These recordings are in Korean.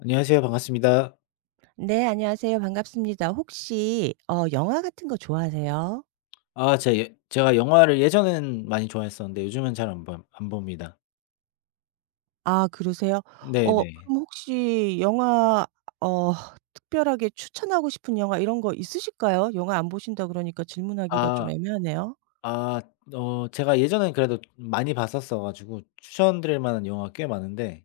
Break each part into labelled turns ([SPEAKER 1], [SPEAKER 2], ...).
[SPEAKER 1] 안녕하세요. 반갑습니다.
[SPEAKER 2] 네, 안녕하세요. 반갑습니다. 혹시 영화 같은 거 좋아하세요?
[SPEAKER 1] 아, 제 예, 제가 영화를 예전에는 많이 좋아했었는데 요즘은 잘 안 봅니다.
[SPEAKER 2] 아 그러세요?
[SPEAKER 1] 네네.
[SPEAKER 2] 그럼 혹시 영화 어 특별하게 추천하고 싶은 영화 이런 거 있으실까요? 영화 안 보신다 그러니까 질문하기가 좀
[SPEAKER 1] 아,
[SPEAKER 2] 애매하네요.
[SPEAKER 1] 아, 제가 예전엔 그래도 많이 봤었어 가지고 추천드릴 만한 영화가 꽤 많은데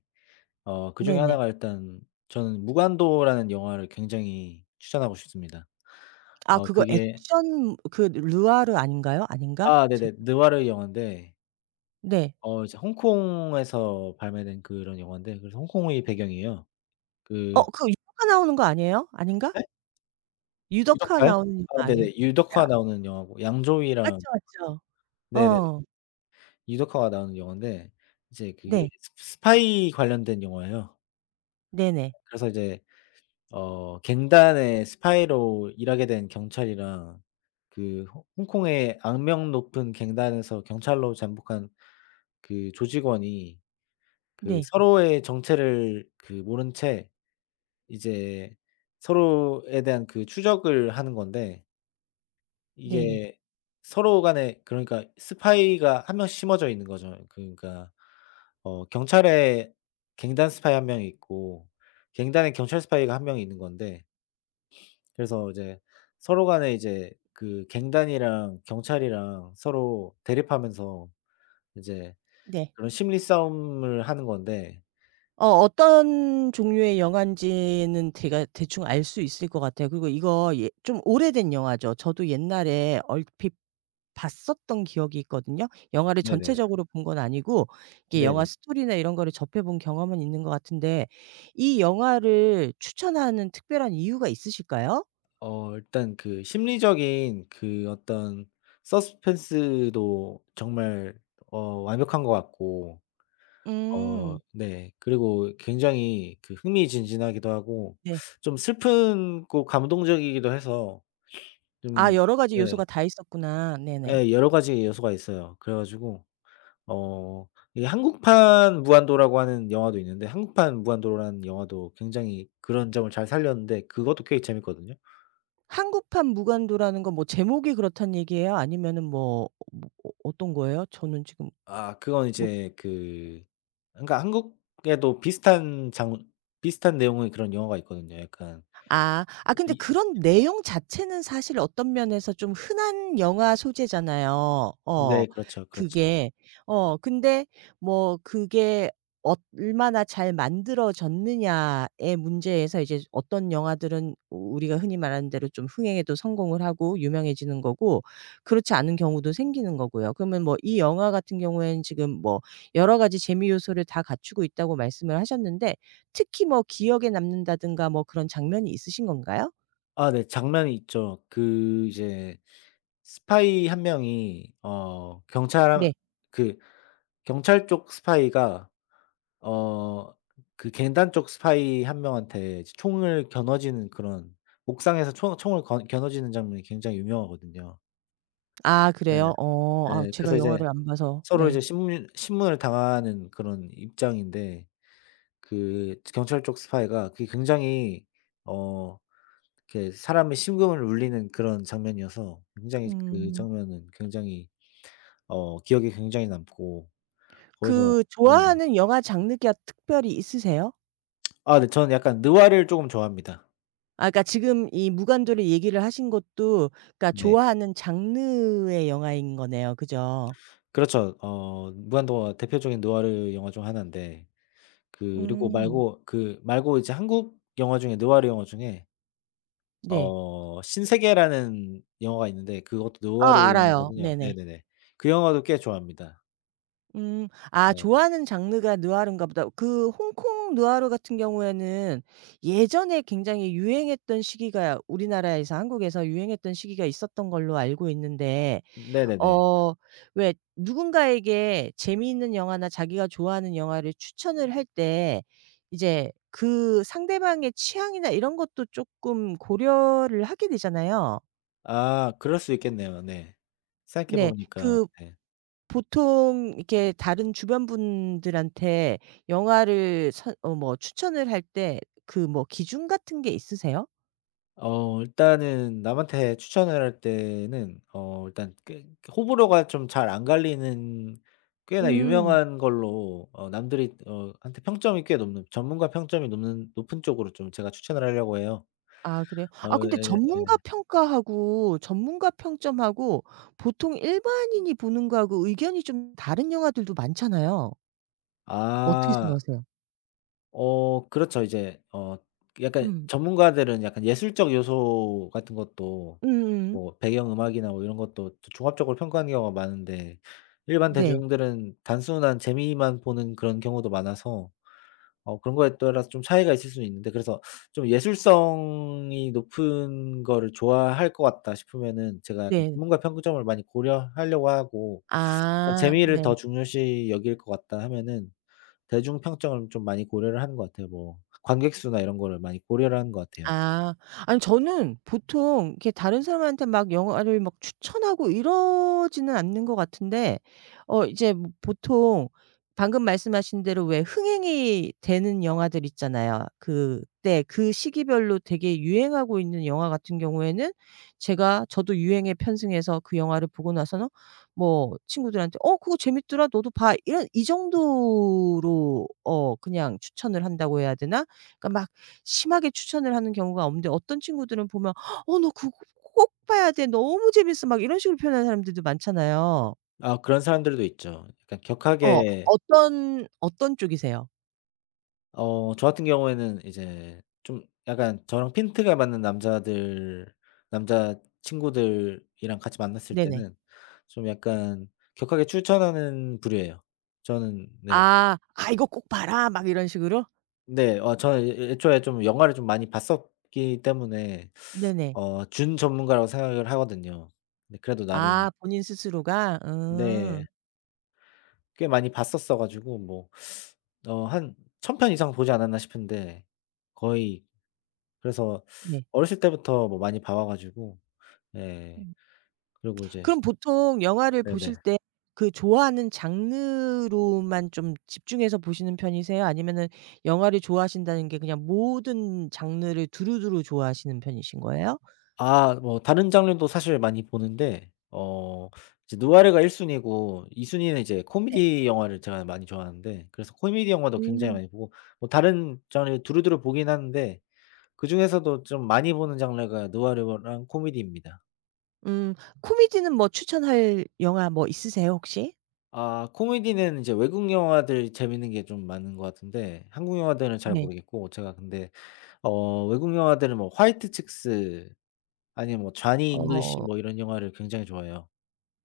[SPEAKER 1] 그중에
[SPEAKER 2] 네네.
[SPEAKER 1] 하나가 일단 저는 무간도라는 영화를 굉장히 추천하고 싶습니다.
[SPEAKER 2] 아
[SPEAKER 1] 어
[SPEAKER 2] 그거
[SPEAKER 1] 그게
[SPEAKER 2] 액션 그 르와르 아닌가요? 아닌가?
[SPEAKER 1] 아,
[SPEAKER 2] 제
[SPEAKER 1] 네네. 느와르 영화인데
[SPEAKER 2] 네.
[SPEAKER 1] 이제 홍콩에서 발매된 그런 영화인데 그래서 홍콩의 배경이에요. 그
[SPEAKER 2] 그 유덕화 나오는 거 아니에요? 아닌가? 유덕화
[SPEAKER 1] 유덕화요?
[SPEAKER 2] 나오는 영화
[SPEAKER 1] 아,
[SPEAKER 2] 아니에요?
[SPEAKER 1] 네네. 유덕화 나오는 영화고
[SPEAKER 2] 맞죠,
[SPEAKER 1] 양조위랑.
[SPEAKER 2] 맞죠.
[SPEAKER 1] 네네.
[SPEAKER 2] 어.
[SPEAKER 1] 유덕화가 나오는 영화인데 이제 그게
[SPEAKER 2] 네.
[SPEAKER 1] 스 스파이 관련된 영화예요.
[SPEAKER 2] 네네.
[SPEAKER 1] 그래서 이제 갱단의 스파이로 일하게 된 경찰이랑 그 홍 홍콩의 악명 높은 갱단에서 경찰로 잠복한 그 조직원이 그
[SPEAKER 2] 네.
[SPEAKER 1] 서로의 정체를 그 모른 채 이제 서로에 대한 그 추적을 하는 건데,
[SPEAKER 2] 네네.
[SPEAKER 1] 이게 서로 간에 그러니까 스파이가 한 명씩 심어져 있는 거죠. 그러니까 경찰에 갱단 스파이 한 명이 있고 갱단에 경찰 스파이가 한 명이 있는 건데, 그래서 이제 서로 간에 이제 그 갱단이랑 경찰이랑 서로 대립하면서 이제
[SPEAKER 2] 네.
[SPEAKER 1] 그런 심리 싸움을 하는 건데.
[SPEAKER 2] 어떤 종류의 영화인지는 제가 대충 알 수 있을 것 같아요. 그리고 이거 예 좀 오래된 영화죠. 저도 옛날에 얼핏 봤었던 기억이 있거든요. 영화를
[SPEAKER 1] 네네네.
[SPEAKER 2] 전체적으로 본 건 아니고 이게 영화
[SPEAKER 1] 네네.
[SPEAKER 2] 스토리나 이런 거를 접해 본 경험은 있는 것 같은데 이 영화를 추천하는 특별한 이유가 있으실까요?
[SPEAKER 1] 일단 그 심리적인 그 어떤 서스펜스도 정말 완벽한 것 같고, 어,
[SPEAKER 2] 음.
[SPEAKER 1] 네. 그리고 굉장히 그 흥미진진하기도 하고
[SPEAKER 2] 네.
[SPEAKER 1] 좀 슬프고 감동적이기도 해서
[SPEAKER 2] 아
[SPEAKER 1] 좀.
[SPEAKER 2] 여러 가지
[SPEAKER 1] 네.
[SPEAKER 2] 요소가 다 있었구나. 네네.
[SPEAKER 1] 예, 여러 가지 요소가 있어요. 그래 가지고 어 이 한국판 무한도라고 하는 영화도 있는데 한국판 무한도라는 영화도 굉장히 그런 점을 잘 살렸는데 그것도 꽤 재밌거든요.
[SPEAKER 2] 한국판 무간도라는 건 뭐 제목이 그렇다는 얘기예요? 아니면은 뭐 어떤 거예요? 저는 지금
[SPEAKER 1] 아, 그건
[SPEAKER 2] 못
[SPEAKER 1] 이제 그, 그러니까 한국에도 비슷한 장 비슷한 내용의 그런 영화가 있거든요, 약간.
[SPEAKER 2] 아. 아 근데
[SPEAKER 1] 이
[SPEAKER 2] 그런 내용 자체는 사실 어떤 면에서 좀 흔한 영화 소재잖아요. 어.
[SPEAKER 1] 네, 그렇죠, 그렇죠.
[SPEAKER 2] 그게. 근데 뭐 그게 얼마나 잘 만들어졌느냐의 문제에서 이제 어떤 영화들은 우리가 흔히 말하는 대로 좀 흥행에도 성공을 하고 유명해지는 거고 그렇지 않은 경우도 생기는 거고요. 그러면 뭐 이 영화 같은 경우에는 지금 뭐 여러 가지 재미 요소를 다 갖추고 있다고 말씀을 하셨는데 특히 뭐 기억에 남는다든가 뭐 그런 장면이 있으신 건가요?
[SPEAKER 1] 아, 네. 장면이 있죠. 그 이제 스파이 한 명이 어 경찰
[SPEAKER 2] 네.
[SPEAKER 1] 그 경찰 쪽 스파이가 어 그 갱단 쪽 스파이 한 명한테 이제 총을 겨눠지는 그런, 옥상에서 총 총을 거 겨눠지는 장면이 굉장히 유명하거든요.
[SPEAKER 2] 아
[SPEAKER 1] 예.
[SPEAKER 2] 그래요? 아
[SPEAKER 1] 예.
[SPEAKER 2] 제가
[SPEAKER 1] 그래서 이제
[SPEAKER 2] 영화를 안 봐서
[SPEAKER 1] 서로 이제
[SPEAKER 2] 네.
[SPEAKER 1] 신문을 당하는 그런 입장인데 그 경찰 쪽 스파이가 그게 굉장히 어 이렇게 사람의 심금을 울리는 그런 장면이어서 굉장히, 그
[SPEAKER 2] 음.
[SPEAKER 1] 장면은 굉장히 기억에 굉장히 남고 거기서.
[SPEAKER 2] 그
[SPEAKER 1] 네네.
[SPEAKER 2] 좋아하는 영화 장르가 특별히 있으세요?
[SPEAKER 1] 아, 네, 저는 약간 느와르를 쪼금 좋아합니다.
[SPEAKER 2] 아 그러니까 지금 이 무간도를 얘기를 하신 것도 그러니까
[SPEAKER 1] 네.
[SPEAKER 2] 좋아하는 장르의 영화인 거네요. 그죠?
[SPEAKER 1] 그렇죠. 무한도가 대표적인 느와르 영화 중 하나인데, 그 그리고
[SPEAKER 2] 음.
[SPEAKER 1] 말고 그 말고 이제 한국 영화 중에, 느와르 영화 중에
[SPEAKER 2] 네.
[SPEAKER 1] 신세계라는 영화가 있는데 그것도 느와르
[SPEAKER 2] 아 알아요.
[SPEAKER 1] 영화거든요.
[SPEAKER 2] 네네.
[SPEAKER 1] 네네네. 그 영화도 꽤 좋아합니다.
[SPEAKER 2] 음. 아
[SPEAKER 1] 네.
[SPEAKER 2] 좋아하는 장르가 누아르인가 보다. 그 홍콩 누아르 같은 경우에는 예전에 굉장히 유행했던 시기가 우리나라에서 한국에서 유행했던 시기가 있었던 걸로 알고 있는데
[SPEAKER 1] 네네네.
[SPEAKER 2] 어 왜 누군가에게 재미있는 영화나 자기가 좋아하는 영화를 추천을 할 때 이제 그 상대방의 취향이나 이런 것도 조금 고려를 하게 되잖아요.
[SPEAKER 1] 아, 그럴 수 있겠네요. 네. 생각해
[SPEAKER 2] 네.
[SPEAKER 1] 보니까
[SPEAKER 2] 그
[SPEAKER 1] 네.
[SPEAKER 2] 보통 이렇게 다른 주변 분들한테 영화를 선 어 뭐 추천을 할 때 그 뭐 기준 같은 게 있으세요?
[SPEAKER 1] 일단은 남한테 추천을 할 때는 일단 꽤 호불호가 좀 잘 안 갈리는 꽤나
[SPEAKER 2] 음.
[SPEAKER 1] 유명한 걸로, 남들이 한테 평점이 꽤 높는, 전문가 평점이 높는 높은 쪽으로 좀 제가 추천을 하려고 해요.
[SPEAKER 2] 아 그래요?
[SPEAKER 1] 어,
[SPEAKER 2] 아 근데
[SPEAKER 1] 예예.
[SPEAKER 2] 전문가 평가하고 전문가 평점하고 보통 일반인이 보는 거하고 의견이 좀 다른 영화들도 많잖아요. 어떻게
[SPEAKER 1] 아.
[SPEAKER 2] 생각하세요?
[SPEAKER 1] 그렇죠. 이제 약간
[SPEAKER 2] 음.
[SPEAKER 1] 전문가들은 약간 예술적 요소 같은 것도
[SPEAKER 2] 음음.
[SPEAKER 1] 뭐 배경 음악이나 뭐 이런 것도 조 종합적으로 평가하는 경우가 많은데, 일반
[SPEAKER 2] 네.
[SPEAKER 1] 대중들은 단순한 재미만 보는 그런 경우도 많아서 그런 거에 따라서 좀 차이가 있을 수는 있는데, 그래서 좀 예술성이 높은 거를 좋아할 것 같다 싶으면은 제가 약간
[SPEAKER 2] 네.
[SPEAKER 1] 전문가 평점을 많이 고려하려고 하고, 그러니까
[SPEAKER 2] 아.
[SPEAKER 1] 재미를
[SPEAKER 2] 네.
[SPEAKER 1] 더 중요시 여길 것 같다 하면은 대중 평점을 좀 많이 고려를 하는 것 같아요. 뭐 관객 수나 이런 거를 많이 고려를 하는 것 같아요.
[SPEAKER 2] 아. 아니 저는 보통 이렇게 다른 사람한테 막 영화를 막 추천하고 이러지는 않는 것 같은데 이제 뭐 보통 방금 말씀하신 대로 왜 흥행이 되는 영화들 있잖아요. 그때 그 시기별로 되게 유행하고 있는 영화 같은 경우에는 제가 저도 유행에 편승해서 그 영화를 보고 나서는 뭐 친구들한테 "어 그거 재밌더라. 너도 봐." 이런 이 정도로 그냥 추천을 한다고 해야 되나? 그러니까 막 심하게 추천을 하는 경우가 없는데 어떤 친구들은 보면 "어 너 그거 꼭 봐야 돼. 너무 재밌어." 막 이런 식으로 표현하는 사람들도 많잖아요.
[SPEAKER 1] 아, 그런 사람들도 있죠, 약간
[SPEAKER 2] 어.
[SPEAKER 1] 격하게.
[SPEAKER 2] 어떤 쪽이세요?
[SPEAKER 1] 저 같은 경우에는 이제 좀 약간 저랑 핀트가 맞는 남자들, 남자 친구들이랑 같이 만났을
[SPEAKER 2] 네네.
[SPEAKER 1] 때는 좀 약간 격하게 추천하는 부류예요. 저는. 네.
[SPEAKER 2] 아. "아 이거 꼭 봐라." 막 이런 식으로?
[SPEAKER 1] 네. 저는 애 애초에 좀 영화를 좀 많이 봤었기 때문에
[SPEAKER 2] 네네.
[SPEAKER 1] 준전문가라고 생각을 하거든요. 근데 그래도 나름.
[SPEAKER 2] 아 본인 스스로가?
[SPEAKER 1] 네.
[SPEAKER 2] 음.
[SPEAKER 1] 꽤 많이 봤었어 가지고 뭐 한 1,000편 이상 보지 않았나 싶은데, 거의. 그래서
[SPEAKER 2] 네.
[SPEAKER 1] 어렸을 때부터 뭐 많이 봐와 가지고. 예.
[SPEAKER 2] 음.
[SPEAKER 1] 그리고 이제.
[SPEAKER 2] 그럼 보통 영화를 보실
[SPEAKER 1] 네네.
[SPEAKER 2] 때 그 좋아하는 장르로만 좀 집중해서 보시는 편이세요? 아니면은 영화를 좋아하신다는 게 그냥 모든 장르를 두루두루 좋아하시는 편이신 거예요? 네.
[SPEAKER 1] 아, 뭐 다른 장르도 사실 많이 보는데 이제 누아르가 1순위 순위고, 2순위 순위는 이제 코미디 영화를 제가 많이 좋아하는데, 그래서 코미디 영화도 굉장히
[SPEAKER 2] 음.
[SPEAKER 1] 많이 보고 뭐 다른 장르 두루두루 보긴 하는데, 그중에서도 좀 많이 보는 장르가 누아르랑 코미디입니다.
[SPEAKER 2] 음. 코미디는 뭐 추천할 영화 뭐 있으세요 혹시?
[SPEAKER 1] 아, 코미디는 이제 외국 영화들 재밌는 게 좀 많은 것 같은데 한국 영화들은 잘
[SPEAKER 2] 네.
[SPEAKER 1] 모르겠고, 제가 근데 외국 영화들은 뭐 화이트 칙스, 아니면 뭐 쟈니 잉글리시
[SPEAKER 2] 어.
[SPEAKER 1] 뭐 이런 영화를 굉장히 좋아해요.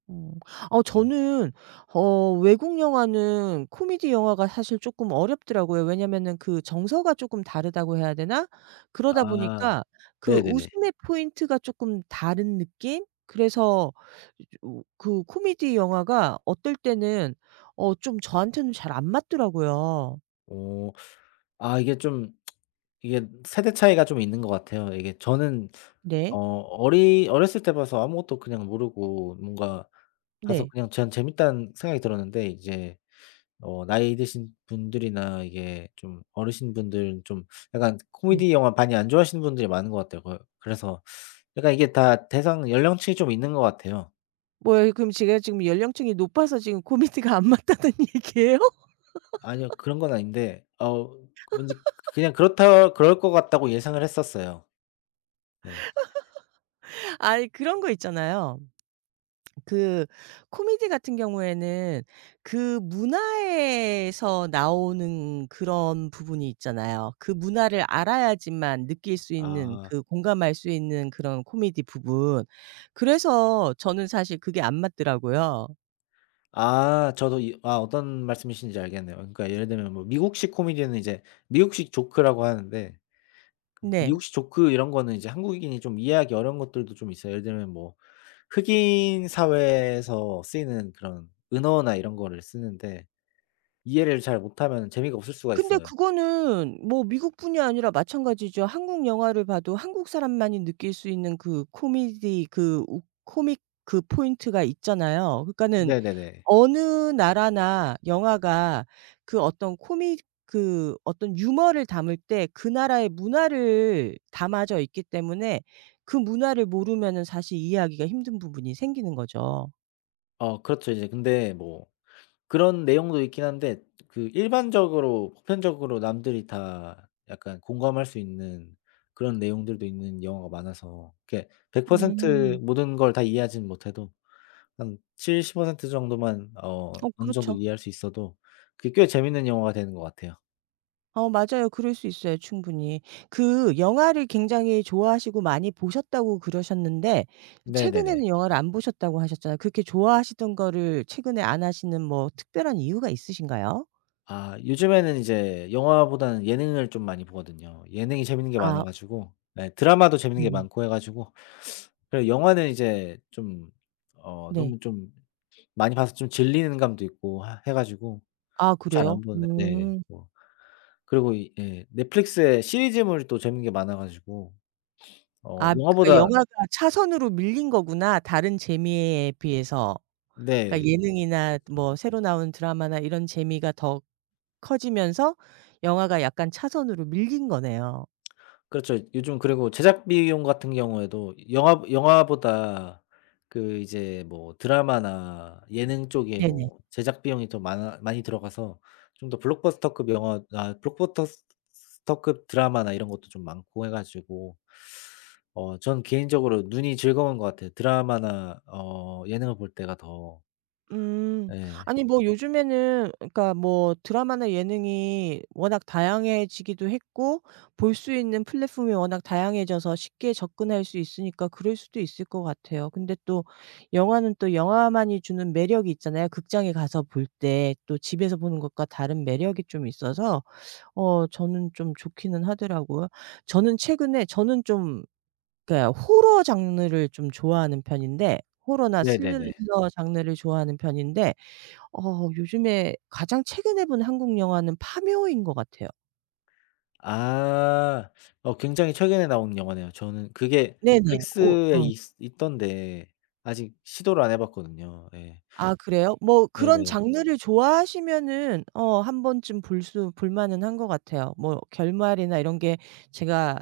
[SPEAKER 2] 음. 어
[SPEAKER 1] 네.
[SPEAKER 2] 저는 어 외국 영화는 코미디 영화가 사실 쪼끔 어렵더라고요. 왜냐면은 그 정서가 쪼끔 다르다고 해야 되나? 그러다
[SPEAKER 1] 아,
[SPEAKER 2] 보니까 그
[SPEAKER 1] 네네네.
[SPEAKER 2] 웃음의 포인트가 쪼끔 다른 느낌? 그래서 그 코미디 영화가 어떨 때는 좀 저한테는 잘 안 맞더라고요.
[SPEAKER 1] 어 이게 좀, 이게 세대 차이가 좀 있는 것 같아요. 이게 저는
[SPEAKER 2] 네.
[SPEAKER 1] 어 어리 어렸을 때 봐서 아무것도 그냥 모르고 뭔가 봐서
[SPEAKER 2] 네.
[SPEAKER 1] 그냥 '전 재밌다.'는 생각이 들었는데, 이제 나이 드신 분들이나 이게 좀 어르신분들은 좀 약간
[SPEAKER 2] 네.
[SPEAKER 1] 코미디 영화 많이 안 좋아하시는 분들이 많은 것 같아요. 그래서 약간 이게 다 대상 연령층이 좀 있는 것 같아요.
[SPEAKER 2] 뭐예요? 그럼 제가 지금 연령층이 높아서 지금 코미디가 안 맞다는 얘기예요?
[SPEAKER 1] 아니요. 그런 건 아닌데 왠지 그냥 그렇다, 그럴 것 같다고 예상을 했었어요. 네.
[SPEAKER 2] 아니 그런 거 있잖아요. 그 코미디 같은 경우에는 그 문화에서 나오는 그런 부분이 있잖아요. 그 문화를 알아야지만 느낄 수 있는
[SPEAKER 1] 아.
[SPEAKER 2] 그 공감할 수 있는 그런 코미디 부분. 그래서 저는 사실 그게 안 맞더라고요.
[SPEAKER 1] 아, 저도 이, 아, 어떤 말씀이신지 알겠네요. 그러니까 예를 들면 뭐 미국식 코미디는 이제 미국식 조크라고 하는데,
[SPEAKER 2] 네.
[SPEAKER 1] 미국식 조크 이런 거는 이제 한국인이 좀 이해하기 어려운 것들도 좀 있어요. 예를 들면 뭐 흑인 사회에서 쓰이는 그런 은어나 이런 거를 쓰는데 이해를 잘 못하면 재미가 없을 수가
[SPEAKER 2] 근데
[SPEAKER 1] 있어요.
[SPEAKER 2] 그거는 뭐 미국뿐이 아니라 마찬가지죠. 한국 영화를 봐도 한국 사람만이 느낄 수 있는 그 코미디 그 웃 코믹 그 포인트가 있잖아요. 그러니까는
[SPEAKER 1] 네네네.
[SPEAKER 2] 어느 나라나 영화가 그 어떤 코믹 그 어떤 유머를 담을 때 그 나라의 문화를 담아져 있기 때문에 그 문화를 모르면은 사실 이해하기가 힘든 부분이 생기는 거죠.
[SPEAKER 1] 그렇죠. 이제 근데 뭐 그런 내용도 있긴 한데 그 일반적으로 보편적으로 남들이 다 약간 공감할 수 있는 그런 내용들도 있는 영화가 많아서 이렇게 100%
[SPEAKER 2] 음.
[SPEAKER 1] 모든 걸 다 이해하진 못해도 한 70% 정도만 어느 정도
[SPEAKER 2] 그렇죠.
[SPEAKER 1] 이해할 수 있어도 그게 꽤 재밌는 영화가 되는 것 같아요.
[SPEAKER 2] 맞아요. 그럴 수 있어요 충분히. 그 영화를 굉장히 좋아하시고 많이 보셨다고 그러셨는데 최근에는
[SPEAKER 1] 네네네.
[SPEAKER 2] 영화를 안 보셨다고 하셨잖아요. 그렇게 좋아하시던 거를 최근에 안 하시는 뭐 특별한 이유가 있으신가요?
[SPEAKER 1] 아, 요즘에는 이제 영화보다는 예능을 좀 많이 보거든요. 예능이 재밌는 게 많아
[SPEAKER 2] 아
[SPEAKER 1] 가지고, 네, 드라마도 재밌는 게
[SPEAKER 2] 네네.
[SPEAKER 1] 많고 해 가지고, 그래고 영화는 이제 좀
[SPEAKER 2] 네.
[SPEAKER 1] 너무 좀 많이 봐서 좀 질리는 감도 있고 하 해 가지고
[SPEAKER 2] 아
[SPEAKER 1] 잘 안
[SPEAKER 2] 그래요?
[SPEAKER 1] 보는데, 네,
[SPEAKER 2] 음.
[SPEAKER 1] 뭐 그리고 이 예 넷플릭스에 시리즈물이 또 재밌는 게 많아 가지고
[SPEAKER 2] 아 그러니까
[SPEAKER 1] 영화보다.
[SPEAKER 2] 영화가 차선으로 밀린 거구나 다른 재미에 비해서.
[SPEAKER 1] 네,
[SPEAKER 2] 그러니까 예능이나
[SPEAKER 1] 그렇죠.
[SPEAKER 2] 뭐 새로 나온 드라마나 이런 재미가 더 커지면서 영화가 약간 차선으로 밀린 거네요.
[SPEAKER 1] 그렇죠. 요즘 그리고 제작 비용 같은 경우에도 영화보다 그 이제 뭐 드라마나 예능 쪽에
[SPEAKER 2] 네네.
[SPEAKER 1] 뭐 제작 비용이 더 많아 많이 들어가서 좀 더 블록버스터급 영화, 아 블록버스터급 드라마나 이런 것도 좀 많고 해 가지고 전 개인적으로 눈이 즐거운 것 같아요, 드라마나 예능을 볼 때가 더.
[SPEAKER 2] 음.
[SPEAKER 1] 예.
[SPEAKER 2] 아니 뭐 요즘에는 그러니까 뭐 드라마나 예능이 워낙 다양해지기도 했고 볼 수 있는 플랫폼이 워낙 다양해져서 쉽게 접근할 수 있으니까 그럴 수도 있을 것 같아요. 근데 또 영화는 또 영화만이 주는 매력이 있잖아요. 극장에 가서 볼 때 또 집에서 보는 것과 다른 매력이 좀 있어서 저는 좀 좋기는 하더라고요. 저는 최근에 저는 좀 그러니까 호러 장르를 좀 좋아하는 편인데 호러나 스릴러
[SPEAKER 1] 네네네.
[SPEAKER 2] 장르를 좋아하는 편인데 요즘에 가장 최근에 본 한국 영화는 파묘인 것 같아요.
[SPEAKER 1] 아. 굉장히 최근에 나온 영화네요. 저는 그게
[SPEAKER 2] 네네. 오
[SPEAKER 1] 넷플릭스에
[SPEAKER 2] 어.
[SPEAKER 1] 있 있던데 아직 시도를 안 해 봤거든요. 예.
[SPEAKER 2] 아 그래요? 뭐 그런
[SPEAKER 1] 네네.
[SPEAKER 2] 장르를 좋아하시면은 한 번쯤 볼 만은 한 것 같아요. 뭐 결말이나 이런 게 제가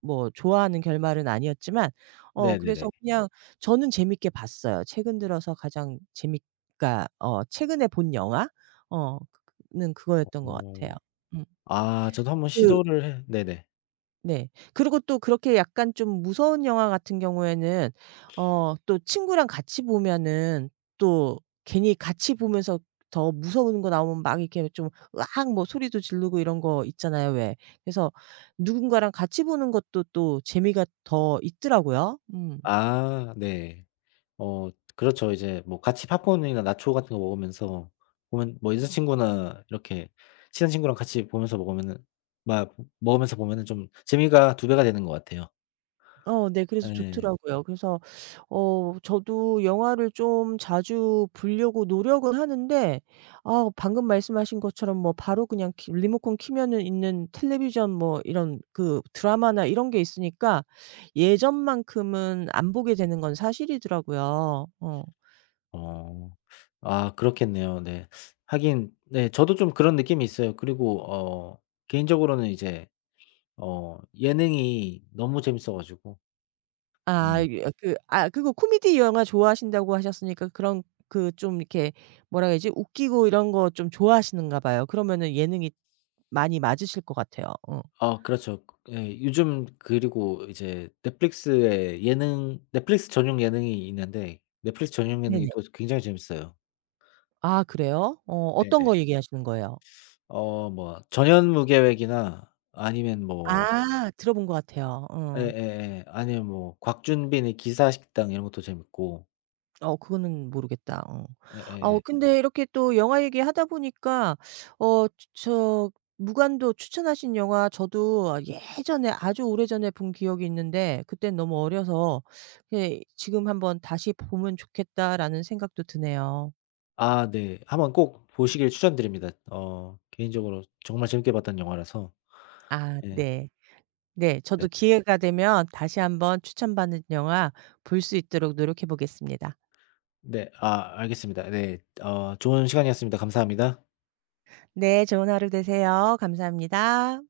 [SPEAKER 2] 뭐 좋아하는 결말은 아니었지만
[SPEAKER 1] 네네네.
[SPEAKER 2] 그래서 그냥 저는 재밌게 봤어요. 최근 들어서 가장 재밌 그러니까 최근에 본 영화 그 는 그거였던 것 같아요.
[SPEAKER 1] 어.
[SPEAKER 2] 음.
[SPEAKER 1] 아, 저도 한번
[SPEAKER 2] 그
[SPEAKER 1] 시도를 해. 네네.
[SPEAKER 2] 네. 그리고 또 그렇게 약간 좀 무서운 영화 같은 경우에는 어 또 친구랑 같이 보면은 또 괜히 같이 보면서 더 무서운 거 나오면 막 이렇게 좀 으악 뭐 소리도 지르고 이런 거 있잖아요 왜. 그래서 누군가랑 같이 보는 것도 또 재미가 더 있더라고요. 음.
[SPEAKER 1] 아, 네. 어 그렇죠. 이제 뭐 같이 팝콘이나 나초 같은 거 먹으면서 보면 뭐 여자친구나 이렇게 친한 친구랑 같이 보면서 먹으면은, 막 먹으면서 보면은 좀 재미가 두 배가 되는 것 같아요.
[SPEAKER 2] 네. 그래서
[SPEAKER 1] 예.
[SPEAKER 2] 좋더라고요. 그래서 저도 영화를 좀 자주 보려고 노력은 하는데 아 방금 말씀하신 것처럼 뭐 바로 그냥 키 리모컨 키면은 있는 텔레비전 뭐 이런 그 드라마나 이런 게 있으니까 예전만큼은 안 보게 되는 건 사실이더라고요. 어.
[SPEAKER 1] 어. 아, 그렇겠네요. 네. 하긴 네, 저도 좀 그런 느낌이 있어요. 그리고 개인적으로는 이제 예능이 너무 재밌어 가지고.
[SPEAKER 2] 아
[SPEAKER 1] 음.
[SPEAKER 2] 아 그거 코미디 영화 좋아하신다고 하셨으니까 그런 그 좀 이렇게 뭐라 그야지 웃기고 이런 거 좀 좋아하시는가 봐요. 그러면은 예능이 많이 맞으실 것 같아요. 어.
[SPEAKER 1] 아, 그렇죠. 예, 요즘 그리고 이제 넷플릭스에 예능, 넷플릭스 전용 예능이 있는데 넷플릭스 전용
[SPEAKER 2] 네네.
[SPEAKER 1] 예능이 또 굉장히 재밌어요.
[SPEAKER 2] 아 그래요? 어떤
[SPEAKER 1] 네네.
[SPEAKER 2] 거 얘기하시는 거예요?
[SPEAKER 1] 뭐 전현무계획이나 아니면 뭐.
[SPEAKER 2] 아 들어본 것 같아요. 어.
[SPEAKER 1] 예예예. 아니면 뭐 곽준빈의 기사식당 이런 것도 재밌고.
[SPEAKER 2] 그거는 모르겠다. 어.
[SPEAKER 1] 예예예.
[SPEAKER 2] 근데 이렇게 또 영화 얘기하다 보니까 어 저 무간도 추천하신 영화 저도 예전에 아주 오래전에 본 기억이 있는데 그땐 너무 어려서 예 지금 한번 다시 보면 좋겠다라는 생각도 드네요.
[SPEAKER 1] 아, 네. 한번 꼭 보시길 추천드립니다. 개인적으로 정말 재밌게 봤던 영화라서.
[SPEAKER 2] 아
[SPEAKER 1] 네.
[SPEAKER 2] 네. 네.
[SPEAKER 1] 네.
[SPEAKER 2] 저도 기회가 되면 다시 한번 추천받은 영화 볼 수 있도록 노력해 보겠습니다.
[SPEAKER 1] 네. 아, 알겠습니다. 네. 좋은 시간이었습니다. 감사합니다.
[SPEAKER 2] 네. 좋은 하루 되세요. 감사합니다.